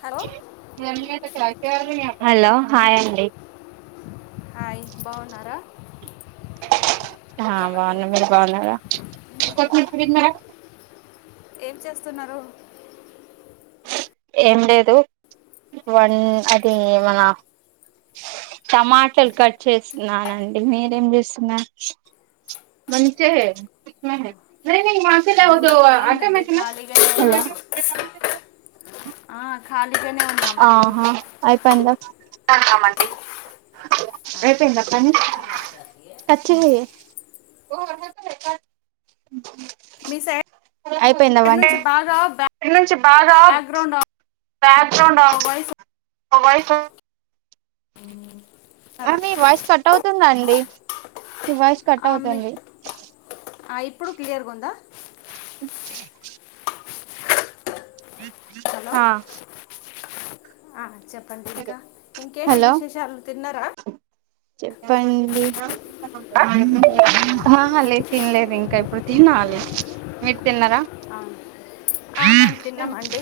Hello hello hi అం డి hi బాగున్నార హా బాగున్నా మీరు బాగున్నార ఏం చేస్తున్నారు ఏం లేదు వన్ అది మన టమాటలు కట్ చేస్తున్నానండి మీరేం చేస్తున్నరూ మంచిగా కిత్నా హై ట్రైనింగ్ నువ్వు సో ఏం అర్థం రండి అయితలే ఖాళీగానే ఉన్నాం సమాజ్ ఇప్పుడు హే ఆ ఖాళీగానే ఉన్నామండి ఆహా అయిపోయిందా అయిపోయిందండి ఆహా కట్ చెయ్ మీ సైడ్ [unintelligible] అయిపోయిందా వంట నుంచి బాగా ఇక్కడి నుంచి బాగా బ్యాక్గ్రౌండ్ బ్యాగ్ లో ఉండవచ్చు వాయిస్ ఒకవైపు [unintelligible] ఆ మీ వాయిస్ కట్ అవుతుందండి మీ వాయిస్ కట్ ఆ, మీ అవుతుంది ఆ ఇప్పుడు క్లియర్గా ఉందా [unintelligible] హలో ఆ ఆ చెప్పండి ఇంకా ఇంకేంటి హలో విశేషాలు తిన్నారా చెప్పండి లేేదు తినలేదు ఇంకా ఇప్పుడు తినాలి మీరు తిన్నారా ఆ, ఆ మేము తిన్నామండి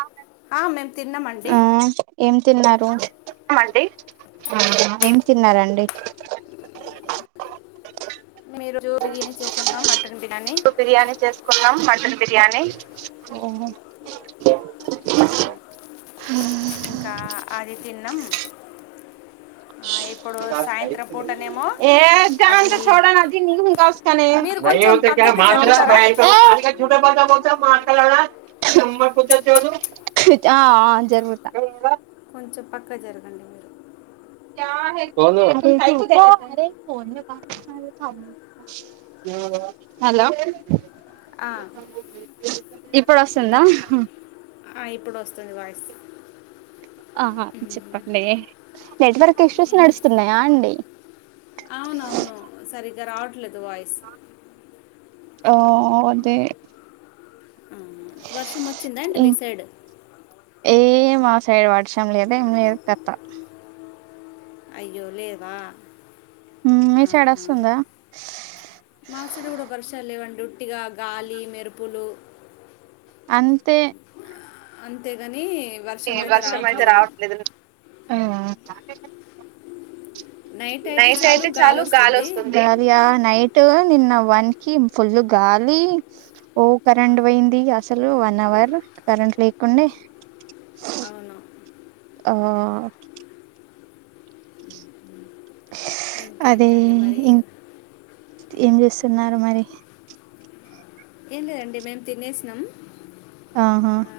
అవునా ఆ మేము తిన్నామండి ఏం తిన్నారు ఏం తిన్నరండి మేము ఈరోజు బిర్యానీ చేసుకున్నాం మటన్ బిర్యానీ బిర్యానీ చేసుకున్నాం మటన్ బిర్యానీ ఇంకా అది తిన్నాం ఆ, ఇప్పుడు సాయంత్రం పూటనేమో ఏ జడంత అది చోడ గులింగ్ హుస్క నే [unintelligible] మీరు కొంచెం పక్కకు జరుగుతారా [unintelligible] కొంచెం పక్కకు జరగండి మీరు క్య హే కైకు దే రహి హు హలో ఆ, ఇప్పుడు వస్తుందా బా ఆ ఇప్పుడు వస్తది, వాయిస్ ఆహ చెప్పట్లే నెట్వర్క్ ఇష్యూస్ ఏం- నడుస్తున్నాయా అండి అవునవును సరిగ్గా రావట్లేదు వాయిస్ ఆ అదే ఆ, వర్షం వచ్చిందా అండి మీ సైడ్ ఏ మా సైడ్ వర్షం లేదు ఏం లేదు పెత్త అయ్యో లేవా మీ సైడ్ ఆహా వస్తుందా మా సైడ్ కూడ వర్షాలు లేవి అండి ఇక గాలి మెరుపులు అంతే అంతేగాని ఏ వర్షం అయితే రావట్లేదు ఉమ్ నైట్ అయితే చాలు గాలి వస్తుంది గాలి ఆ నైట్ నైట్ నిన్న వన్ కి ఫుల్ గాలి ఓ ఆ. కరెంట్ పోయింది అసలు వన్ అవర్ వర్ కరెంట్ లేకుండే అవును ఆ అదే ఇంకేంటండి మరి ఇం ఏం చేస్తున్నారు మరి ఏం లేదండి మేము తినేసినాం ఆహా ఆ,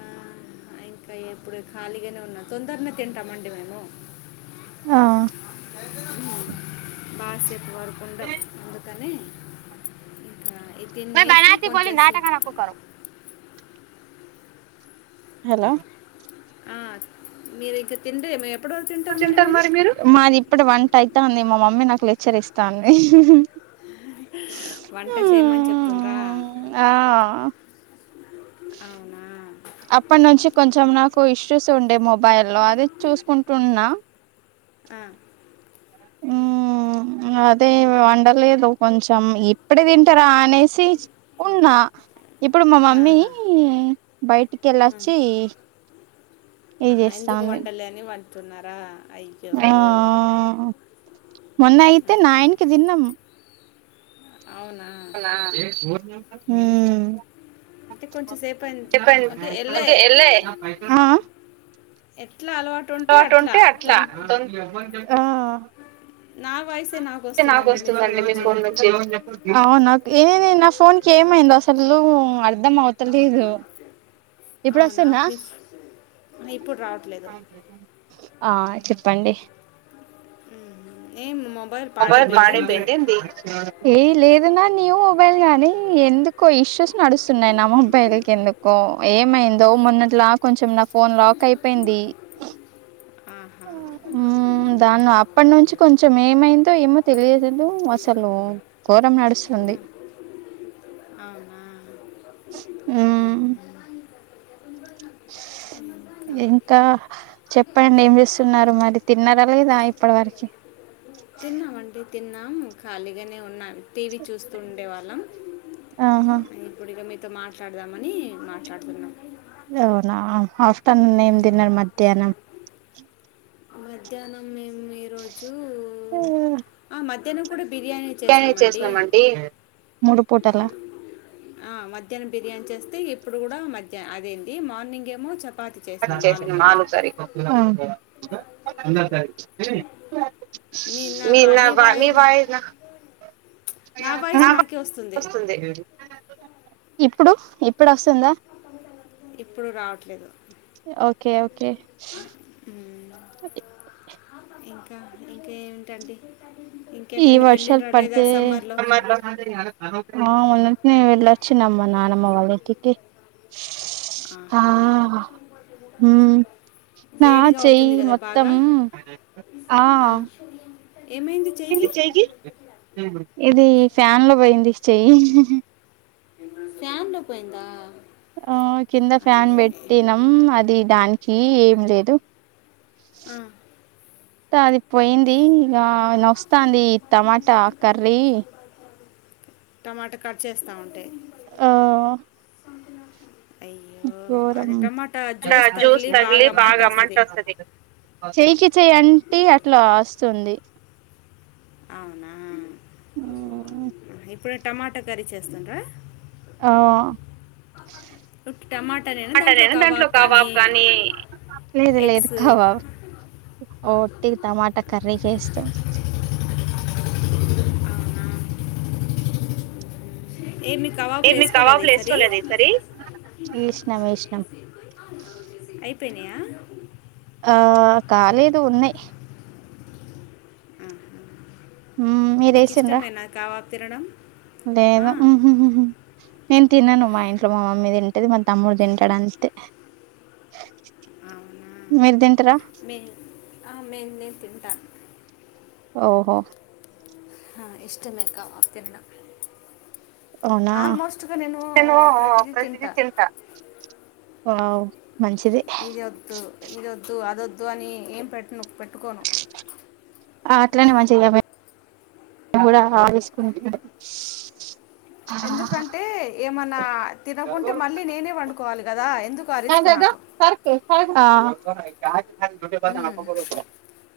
ఇంకా ఎప్పుడు ఖాళీగానే ఉన్నా తొందరనే తింటామండి మేము ఆ బాసేప్ వరకంట అందుకనే మే బాణాతి పోలి నాటకాల ఒక్కొక్కరు హలో ఆ మీరు ఇంక తిండ్రి మే. ఎప్పుడు తింటరు మరి మీరు వంట అయితాంది మా మమ్మీ నాకు లెక్చర్ ఇస్తాంది. వంట చేయమని చెప్తుండ్రా ఆ అవునా అప్పటి నుంచి కొంచెం నాకు ఇష్యూస్ ఉండే మొబైల్ లో అది చూసుకుంటున్నా. ఆ, మ్మ్ అదే వండలేదు కొంచెం ఇప్పుడే తింటారా అనేసి ఉన్నా. ఇప్పుడు మా మమ్మీ ఆహా బయటికెళ్ళొచ్చి ఆ ఎందుకు వండలే అని వండుతున్నారా అయ్యో ఆ మొన్న అయితే నైన్ కి తిన్నాం. అవునా అవునా అంటే కొంచెం సేపు అయింది చెప్పన్ వెళ్ళే ఓకే ఎల్లె ఎట్లా అలవాటు నువ్ అట్ ఉంటే తొం అట్లా అంటే నాకు వస్తుందండి మీ ఫోన్ నుంచి ఏంది నా ఫోన్ కి ఏమైందో అసలు అర్ధం అవుతలేదు ఇప్పుడు అవునా వస్తుందా మీ ఫ్- ఆ, ఇప్పుడు రావట్లేదు పండి మ్మ్. ఏం మమ్ పవర్ బాడీ పోయింది ఏంది ఏదనా న్యూ మొబైల్ గానీ ఎందుకో ఇష్యూస్ నడుస్తున్నాయి నా మొబైల్ కి ఎందుకో ఏమై దో మొన్నట్లా కొంచెం నా ఫోన్ లాక్ అయిపోయింది ఆహా హు దాన్ అప్పటి నుంచి కొంచెం ఏమై దో ఏమో తెలియదు అసలు ఘోరం నడుస్తుంది మ్మ్. మ్మ్ అవునా ఆ. ఇంకా చెప్పండి ఏం చేస్తున్నారు, మరి తిన్నారా లేదా ఇప్పటి వరకి. తిన్నామండి తిన్నాం ఖాళీగానే ఉన్నాన్ టీవీ చూస్తూ ఉండేవాళ్ళం ఆహా అ ఇప్పుడు ఇగ మీ తో మాట్లాడదాం అని మాట్లాడుతున్నా. అవునా ఆఫ్టర్నూన్ ఏం మ్మ్. తిన్నారు మధ్యాహ్నం మధ్యాహ్నం మేము ఈరోజు చేసినామండి మూడు పూటలా ఆ మధ్యాహ్నం బిర్యానీ చేస్తే ఇప్పుడు కూడా మధ్యాహం అదేంది మార్నింగ్ ఏమో చెప్ప తి చేసిన ఆలు కర్రీ మీ నా మీ వాయనా నా వాయిస్ [unintelligible] నాకే వస్తుంది ఇప్పుడు ఇప్పుడు వస్తుందా ఇప్పుడు రావట్లేదు ఓకే ఓకే మ్మ్. అ ఇంకా ఇంకా ఏంటండి ఈ వర్షాలు పడ్తే ఆ మొన్నటినే వెళ్ళొచ్చిన నానమ్మ వాళ్ళ ఇంటికి ఆ ఆహా హ్మ్ ఆ వేడిగా చెయ్యి అవుతుంది కదా మొత్తం బాగా ఆ ఏమైంది చెయ్యి ఇది ఫ్యాన్ లో పోయింది చెయ్యి ఫ్యాన్ లో పోయిందా ఆ కింద ఫ్యాన్ అదే పెట్టినాం అది దానికి ఏం లేదు ఆ అది పోయింది ఇగ నొస్తాది టమాటా కర్రీ టమాటా కట్ చేస్తా ఉం ఆ అయ్యే గోరం జ్యూస్ తగిలి బాగా మంట వస్తది చేయికి చెయ్య అంటే అట్లా వస్తుంది అవునా ఇప్పుడు టమాటా కర్రీ చేస్తుండ్రా ఆ అ టమాటా నేనా దాంట్లో కవాబ్ కానీ ఎగ్స్ ఉటి టమాటా కర్రీ చేస్తున్న ఏమి ఏ కబాబ్లు మీ వేసుకోలేదు కవాబులు ఈసారి వేసుకోలేద ఈసారి వేసినం వేసినాం అయిపోయినయా ఆ కాలేదు ఉన్నాయి ఆ మీరేసిండ్రా తినడం ఆ, లేదు నేను తినను మా ఇంట్లో మా మమ్మీ తింటది మా తమ్ముడు తింటాడు అంతే అవునా మీరు తింటార మే ఆ మే నేను తింటా ఓహో ఇష్టమే కావబ్ తిన్నా అవునా ప్రతిదీ తింటా [unintelligible] ఇది వద్దు ఇది వద్దు అద వొద్దు అని ఏం పెట్టను పెట్టుకోను ఆ అట్లానే మంచిది కదా కూడా [unintelligible] ఎందుకంటే ఏమన్నా తినకుంటే మళ్ళీ నేనే వండుకోవాలి కదా ఎందుకు ఆ రిస్క్ ఏందదో నాకు సర్కి సర్క్ మ్మ్.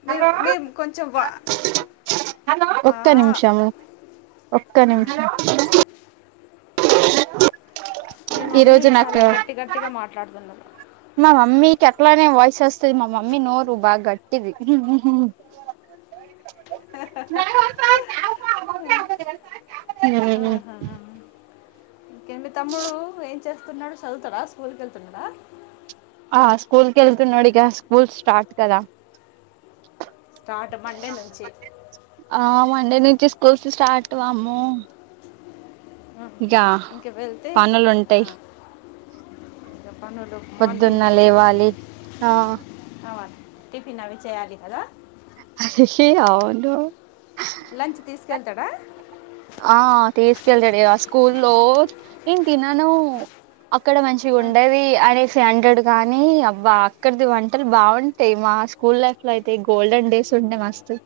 మీరు మీరు కొంచెం వా హలో బా ఒక్క నిమిషము ఒక్క ఆ, నిమిషం హలో మీ మమ్మీ చాలా గట్టి గట్టిగా మాట్లాడుతున్నారు మా మమ్మీ కట్లనే వాయిస్ వస్తది మా మమ్మీ నోరు బాగ్ గట్ టిది అ హ్మ్ ఇంకేది తమ్ముడు ఏం చేస్తున్నాడు చదువుతడా స్కూల్ కెళ్తున్నాడ ఆ స్కూల్ కెళ్తున్నాడిగా స్కూల్ స్టార్ట్ కద స్టార్ట్ మండే నుంచి ఆ మండే నుంచి కోసి స్టార్ట్ వాము ఉమ్. ఇగ ఇంక వెళ్తే ఆ, పనులుంటయి ఇక పనులు పొద్దున్న మార్నింగే లేవాలి అవును టిఫిన్ అవి చేయాలి కదా అవును లంచ్ తీసుకెళ్తాడా ఆ తీస్కెళ్దడి ఆ స్కూల్ లో ఇం తినను అక్కడ మంచిగా ఆ, ఉండవి అనేస్ హండ్రడ్ గానీ అబ్బా అక్కడిది వంటలు బాగుంటాయి, మా స్కూల్ లైఫ్ లో అయితే గోల్డెన్ డేస్. కుండ మస్తు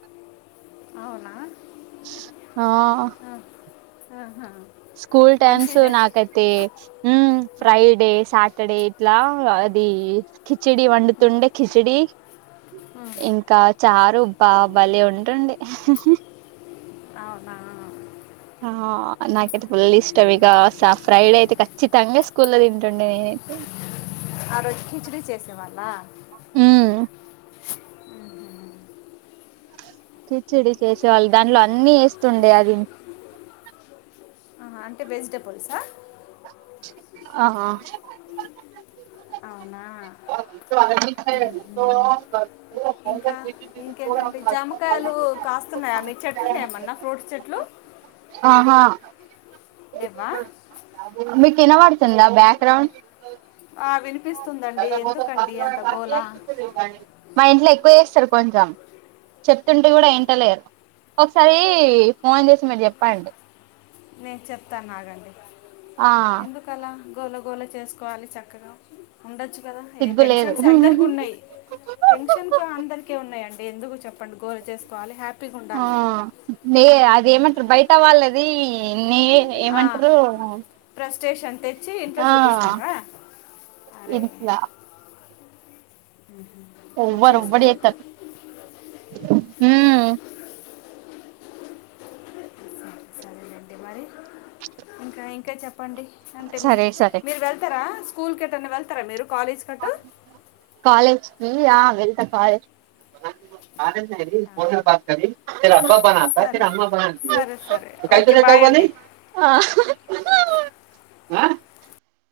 అవునా ఆ ఆ, ఆహా స్కూల్ టైమ్స్ మంచిది చేసి నాకైతే ఆ, ఫ్రైడే సాటర్డే ఇట్లా కిచిడి వండుతుండే కిచడి ఉమ్. ఇంకా చారు బా బలే ఉంటుండి అవునా అహ నా ఉమ్. ఫుల్ ఇష్టం ఇక సా ఫ్రైడే అయితే ఖచ్చితంగా స్కూల్లో తింటుండిమే ఆ రోజ్ కిచిడీ చేసే వాళ్ళ హ్మ్ కిచిడి చేసేవాళ్ళు దాంట్లో అన్ని వేస్తుండే అది అహ అంటే వెజిటెబుల్సా ఆహ నా తో ఇంకా [inaudible] కాస్తున్నయా మీ చెట్లున్నయా ఏమన్నా ఫ్రూట్స్ చెట్లు ఆహా లెవ్వా మీకు వినబడుతుందా బ్యాక్గ్రౌండ్ ఆ విని మా ఇంట్లో ఎక్కువ చేస్తరు కొంచెం చెప్తుంటే గూడ ఇంటలేరు ఒకసారి ఫోన్ చేసి మీరు జెప్పండి నేను చెప్తాను ఆగండి ఆ ఎందుకలా గోల గోల చేసుకోవాలి చక్కగా ఉండొచ్చు. కదా ఏ సిగ్గు లేదు టెన్షన్స్ అందరికి ఉన్నాయి టెన్షన్ కు అందరికి ఉన్నాయండీ. ఎందుకు చెప్పండి. గోల చేసుకోవాలి హ్యాపీ ఆ అది ఏమంటారు బయట వాళ్ళది నీ ఏమంటారు ఫ్రస్ట్రేషన్ తెచ్చి ఇంట్లో ఆ. చూపిస్తుండ్రా అరే ఇట్లా అలా ఎవ్వరు ఎవ్వరు చేసుకోవద్దు. చేస్తారు సరేనండి మరి ఇంకా ఇంకా చెప్పు చెప్పండి అంటే మీరు సరే సరే మీరు వెళ్తారా స్కూల్కి ఎటైనా వెళ్తారా మీరు. కాలేజ్ కట్టు కాలేజ్ కి ఆ వెళ్తా కాలేజ్ కి [unintelligible] ఆహా. బనరు సరే అమ్మా బన సరే సరే కా ఓకే తరత బాయ్ ఉగాని అండి [unintelligible] ఆ హ్ ఆ